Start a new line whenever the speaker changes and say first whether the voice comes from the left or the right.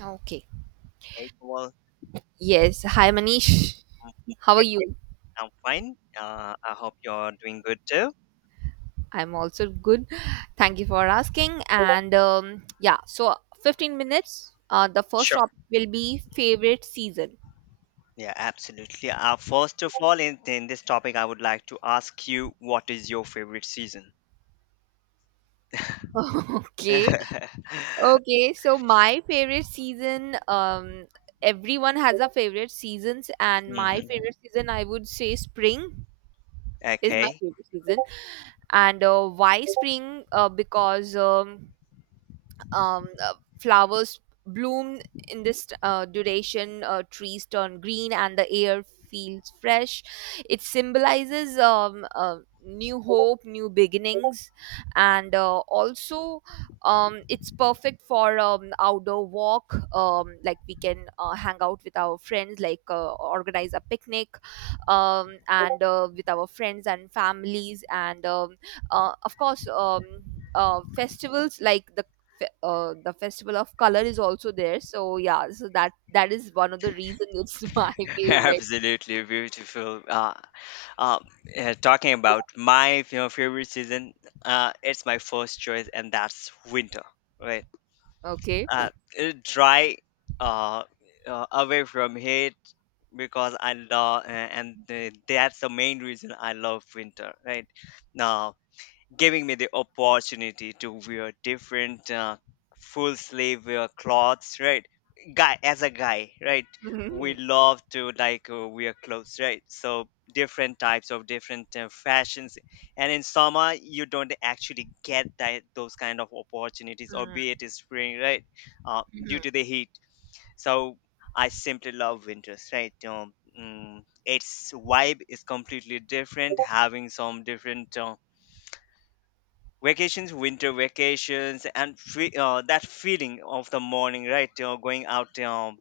right: Okay.
left: Hey, well,
right: Yes. Hi, Manish.
left: um,
right: How are
left: right,
right: you?
left: I'm fine. I hope you're doing good too.
right: I'm also good. Thank you for asking. And yeah, so 15 minutes. The first
left: Sure.
right: topic will be favorite season.
left: Yeah, absolutely. First of all, in this topic, I would like to ask you, what is your favorite season?
right: Okay.
left: hmm
right: Okay. So my favorite season, everyone has a favorite seasons, and my favorite season, I would say spring is my
left: Okay.
right: favorite season. And why spring? Because flowers bloom in this duration, trees turn green and the air feels fresh. It symbolizes new hope, new beginnings, and also, it's perfect for outdoor walk, like we can hang out with our friends, like organize a picnic and with our friends and families, and of course, festivals like the the festival of color is also there, so yeah, so that is one of the reasons. It's my favorite.
left: Absolutely beautiful. Uh, Talking about my favorite season, it's my first choice, and that's winter. Right.
right: Okay.
left: uh, it dry, uh, away from heat, because I love, and that's the main reason I love winter right now, giving me the opportunity to wear different full sleeve clothes, right? Guy as a guy, right, we
right: Mhm.
left: love to like wear clothes, right? So different types of different fashions. And in summer, you don't actually get that, those kind of opportunities, or
right: Mhm.
left: be it is spring, right? Due
right: Mhm.
left: to the heat. So I simply love winters, right? Mm, its vibe is completely different, having some different vacations, winter vacations. That feeling of the morning, right, going out, um,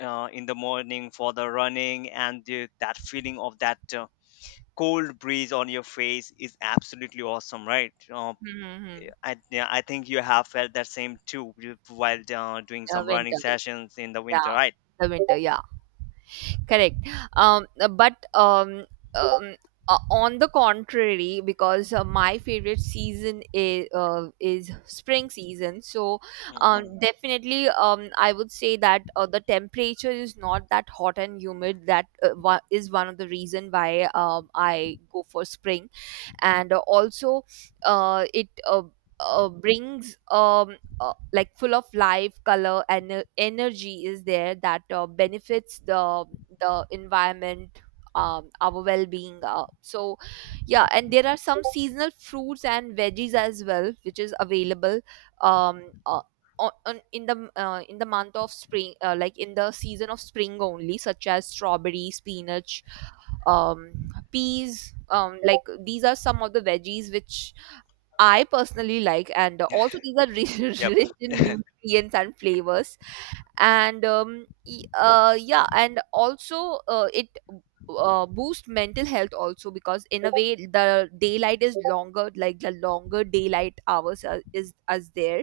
left: uh, in the morning for the running, that feeling of that cold breeze on your face is absolutely awesome, right?
right: Mhm. Mhm.
left: Yeah, I think you have felt that same too, while doing
right: uh,
left: some running
right: winter
left: sessions in the winter,
right: yeah,
left: right?
right: the winter, yeah, correct. Um but um on the contrary, because my favorite season is spring season, so
left: Hmm.
right: definitely, I would say that the temperature is not that hot and humid. That is one of the reason why I go for spring. And also, it brings like full of life, color, and energy is there, that benefits the environment, our well-being, so yeah. And there are some seasonal fruits and veggies as well which is available, um, uh, on in the month of spring, like in the season of spring only, such as strawberry, spinach, um peas. Like these are some of the veggies which I personally like, and also these are rich,
left: Yep.
right: rich in nutrients and flavors. Yeah, and also it boost mental health also, because in a way the daylight is longer, like the longer daylight hours are, is as there,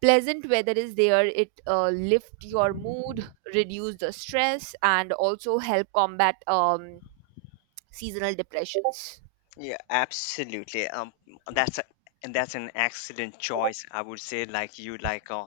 right: pleasant weather is there, it lift your mood, reduce the stress, and also help combat seasonal depressions.
left: Yeah, absolutely. That's a, and that's an excellent choice, I would say. Like, you like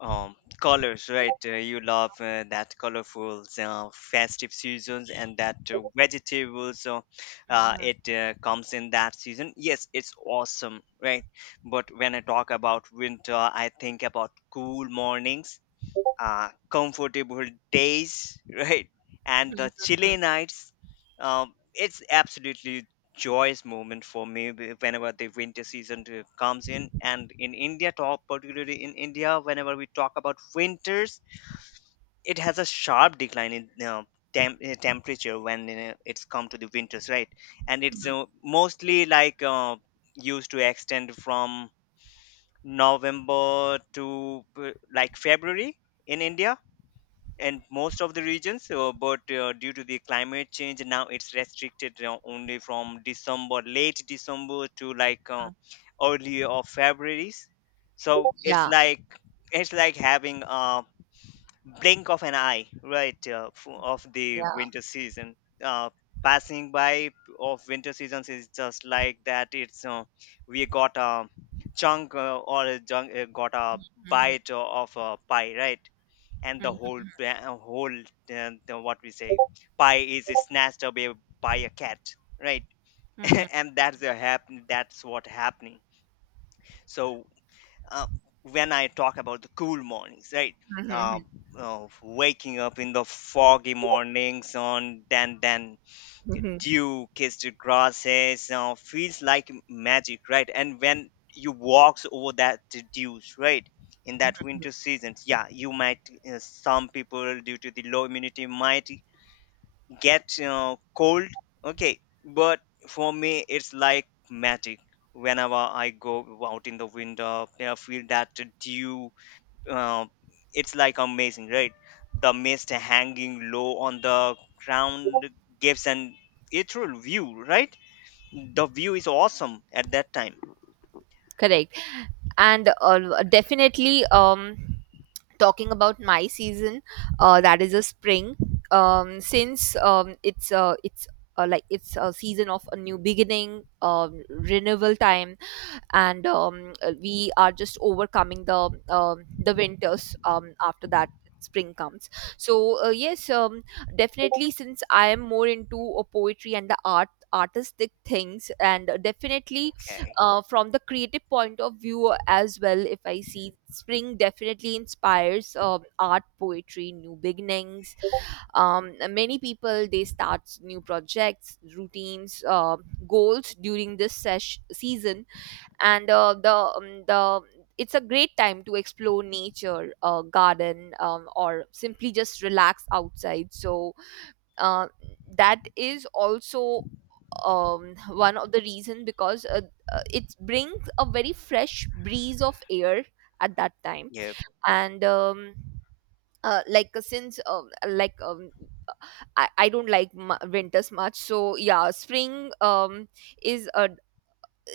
left: um colors, right? You love that colorful, festive seasons, and that vegetables
right: Mhm,
left: it comes in that season. Yes, it's awesome, right? But when I talk about winter, I think about cool mornings, comfortable days, right? And
right: mhm,
left: the chilly
right: mhm,
left: nights. It's absolutely joyous moment for me whenever the winter season comes in. And in India, talk particularly in India, whenever we talk about winters, it has a sharp decline in temperature when it's come to the winters, right? And it's mostly like used to extend from November to like February in India, and most of the regions. But due to the climate change, now it's restricted only from December, late December, to like
right: mhm.
left: early of February's. So it's
right: Yeah,
left: like, it's like having a blink of an eye, right, of the
right: yeah.
left: winter season, uh, passing by of winter seasons. Is just like that. It's we got a chunk, or a junk, got a
right: Mhm,
left: bite of a pie, right? And the
right: mhm,
left: whole, what we say, pie is snatched away by a cat, right?
right: mhm,
left: And that's the happen, that's what happening. So, uh, when I talk about the cool mornings, right, uh,
right: mhm,
left: waking up in the foggy mornings on then
right: mhm,
left: dew-kissed grasses, feels like magic, right? And when you walks over that dews, right, in that
right: mhm.
left: winter seasons, yeah, you might, some people, due to the low immunity, might get cold. Okay, but for me, it's like magic. Whenever I go out in the winter, I feel that dew, uh, it's like amazing, right? The mist hanging low on the ground gives an ethereal view, right? The view is awesome at that time.
right: Correct. And definitely, talking about my season, that is a spring. Since it's It's like it's a season of a new beginning, renewal time. And we are just overcoming the winters, after that spring comes. So yes, definitely, since I am more into poetry and the artistic things, and definitely,
left: Okay.
right: from the creative point of view as well, if I see, spring definitely inspires art, poetry, new beginnings. Many people they start new projects, routines, goals during this season. And the it's a great time to explore nature, garden, or simply just relax outside. So uh, that is also one of the reason, because it brings a very fresh breeze of air at that time.
left: Yep.
right: And like since like I don't like winters much, so yeah, spring, is a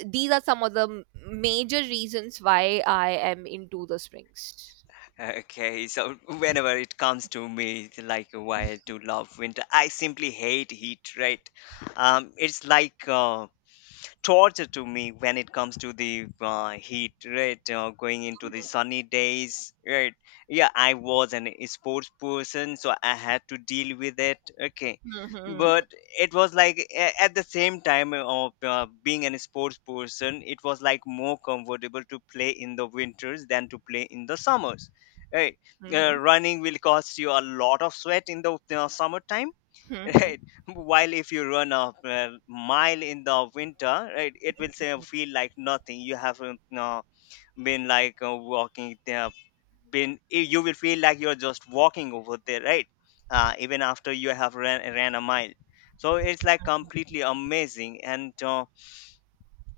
right: these are some of the major reasons why I am into the springs.
left: Okay, so whenever it comes to me, it's like, why I do love winter? I simply hate heat, right? It's like torture to me when it comes to the heat, right, going into the sunny days, right? Yeah, I was an sports person, so I had to deal with it, okay?
right: Mhm.
left: But it was like at the same time of being an sports person, it was like more comfortable to play in the winters than to play in the summers, right?
right: Mhm.
left: Running will cost you a lot of sweat in the summertime.
right: Mhm.
left: Right? While if you run a mile in the winter, right, it will say feel like nothing, you haven't been like walking there, you will feel like you're just walking over there, right, even after you have ran a mile. So it's like completely amazing. And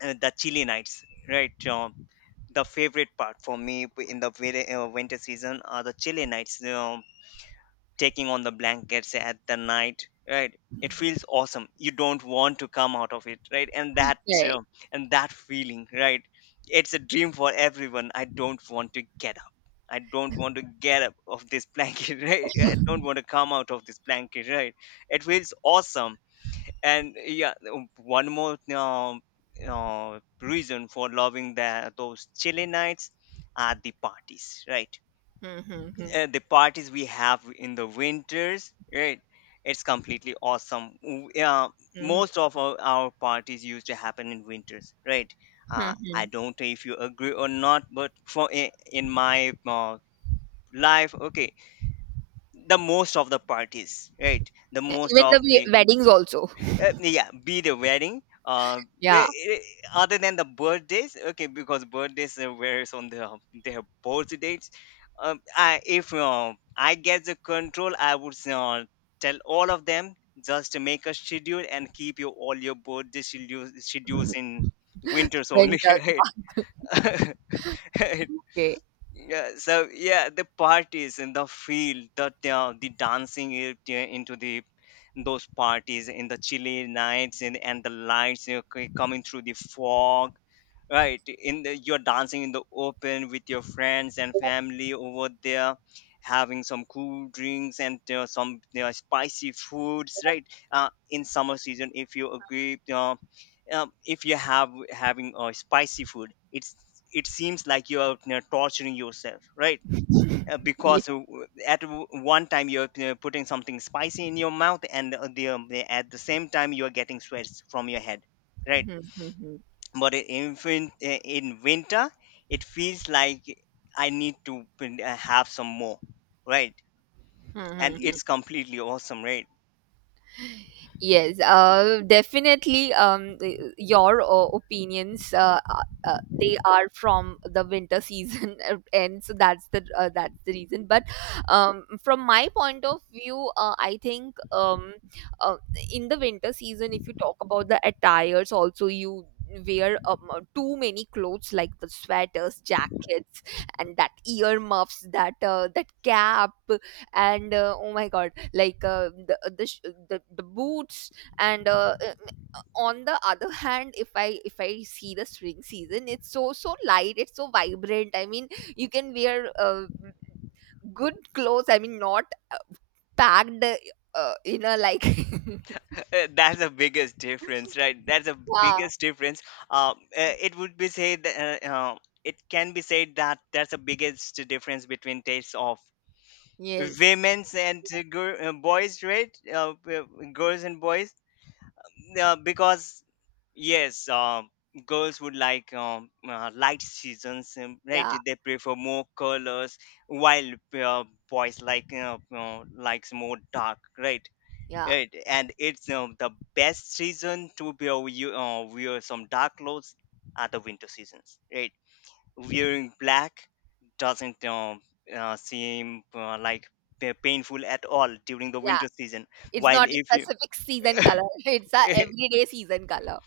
left: The chilly nights, right? The favorite part for me in the very, winter season are the chilly nights. Um, taking on the blankets at the night, right? It feels awesome, you don't want to come out of it, right? And that, uh,
right: Correct.
left: and that feeling, right? It's a dream for everyone. I don't want to get up, I don't want to get up of this blanket, right? I don't want to come out of this blanket, right? It feels awesome. And yeah, one more reason for loving those chilly nights are the parties, right?
right: Mhm. Mhm.
left: The parties we have in the winters, right? It's completely awesome. Yeah,
right: Mhm.
left: most of our parties used to happen in winters, right? I
right: Mhm.
left: don't know if you agree or not, but for in my life, okay, the most of the parties, right, the
right: Yeah,
left: most
right: even
left: of
right: the
left: the
right: weddings also.
left: yeah, be the wedding.
right: Yeah.
left: Other than the birthdays, okay, because birthdays varies on the their birth dates. I, if I get the control, I would tell all of them just to make a schedule and keep your all your birthday schedules in winters only,
right: Winters.
left: right?
right: Okay.
left: Yeah, so yeah, the parties and the field, the dancing it, into the those parties in the chilly nights, and the lights, you know, coming through the fog, right? In the, you're dancing in the open with your friends and family over there, having some cool drinks and some spicy foods, right? In summer season, if you agree, if you have having spicy food, it's, it seems like you are, you know, torturing yourself, right?
right: Yeah.
left: Because at one time, you're putting something spicy in your mouth, and at the same time you're getting sweats from your head, right?
right: Mhm. Mhm.
left: But in winter, it feels like I need to have some more, right? And
right: Mhm.
left: it's completely awesome, right?
right: Yes, definitely. Your opinions, they are from the winter season, and so that's the reason. But from my point of view, I think, uh, in the winter season, if you talk about the attires, also you wear too many clothes, like the sweaters, jackets, and that earmuffs, that that cap, and oh my god, like the boots, and on the other hand, if I see the spring season, it's so so light, it's so vibrant, I mean you can wear good clothes, I mean not uh, packed in a like
left: That's the biggest difference, right? That's the
right: yeah.
left: biggest difference. It would be said that, it can be said that that's the biggest difference between tastes of
right: Yes.
left: women's and gir- boys right girls and boys, because, yes, girls would like, light seasons, right,
right: Yeah.
left: they prefer more colors, while, uh, boys likes more dark, right?
right: Yeah.
left: Right, and it's the best season to be, wear some dark clothes are the winter seasons, right? Wearing black doesn't seem like painful at all during the
right: Yeah,
left: winter season.
right: it's
left: While
right: not
left: if
right: a
left: you
right: specific season color, it's a everyday season color.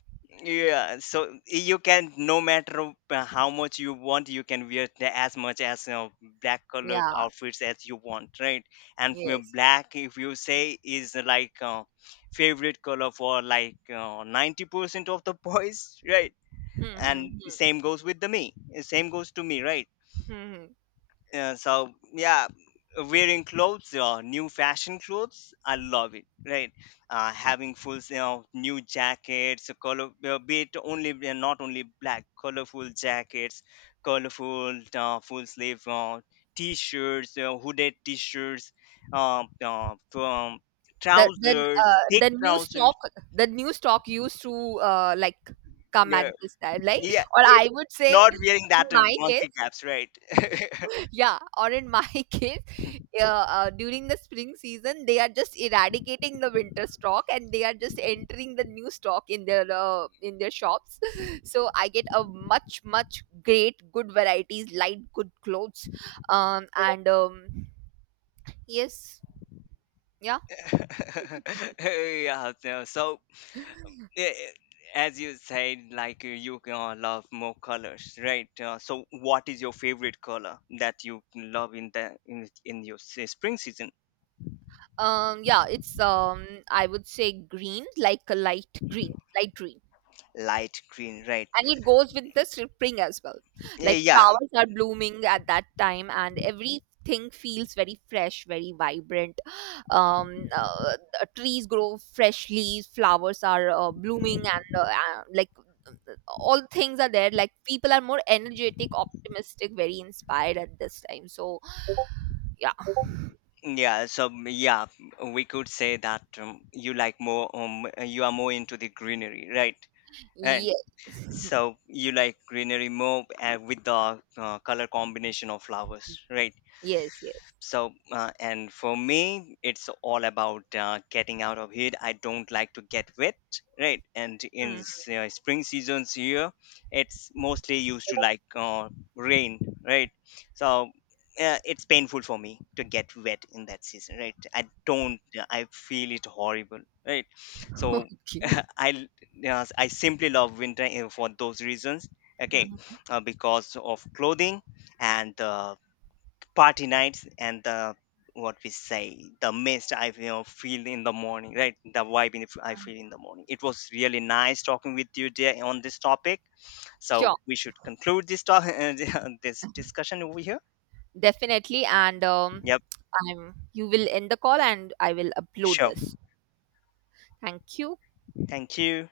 left: yeah, so you can, no matter how much you want, you can wear as much as, you know, black color
right: Yeah.
left: outfits as you want, right? And for
right: Yes.
left: black, if you say, is like favorite color for like 90% of the boys, right?
right: Hmm, hmm,
left: And
right: hmm,
left: same goes with the me, same goes to me, right?
right: hmm, hmm.
left: Yeah, so yeah, wearing clothes, new fashion clothes, I love it. Right, having full, you know, new jackets, a color, be it only not only black, colorful jackets, colorful full sleeve t-shirts, hooded t-shirts, from
right: the then
left: trousers,
right: uh,
left: thick
right: the new
left: trousers.
right: stock the new stock used to like come at
left: Yeah,
right: this time, like,
left: yeah,
right: or I would say
left: not wearing
right: in
left: that
right: my
left: monkey
right: case
left: caps, right?
right: yeah, or in my case, uh, during the spring season they are just eradicating the winter stock and they are just entering the new stock in their shops, so I get a much much great good varieties, light good clothes. And Yes. Yeah.
left: Yeah, so, so, yeah, as you said, like, you love more colors, right? So, what is your favorite color that you love in in your spring season?
right: Yeah, it's I would say green, like a light green,
left: Light green, right?
right: and it goes with the spring as well. Like
left: Yeah,
right: flowers are blooming at that time, and everything feels very fresh, very vibrant. The trees grow fresh leaves, flowers are blooming, and like all things are there. Like people are more energetic, optimistic, very inspired at this time. So yeah,
left: yeah. So, yeah, we could say that you like more. You are more into the greenery, right? And
right: yes,
left: so you like greenery more with the color combination of flowers, right?
right: yes, yes.
left: So, and for me, it's all about getting out of heat. I don't like to get wet, right? And in
right: Mhm.
left: spring seasons here, it's mostly used to like rain, right? So, it's painful for me to get wet in that season, right? I don't, I feel it horrible, right? So,
right: Okay.
left: I, I simply love winter for those reasons, okay?
right: Mhm.
left: Because of clothing and the party nights and the, what we say, the mist I, you know, feel in the morning, right? The vibe in, I feel in the morning, it was really nice talking with you there on this topic. So
right: Sure.
left: we should conclude this talk, this discussion over here.
right: Definitely. And
left: Yep.
right: I'm, you will end the call and I will upload
left: Sure.
right: this. Thank you.
left: Thank you.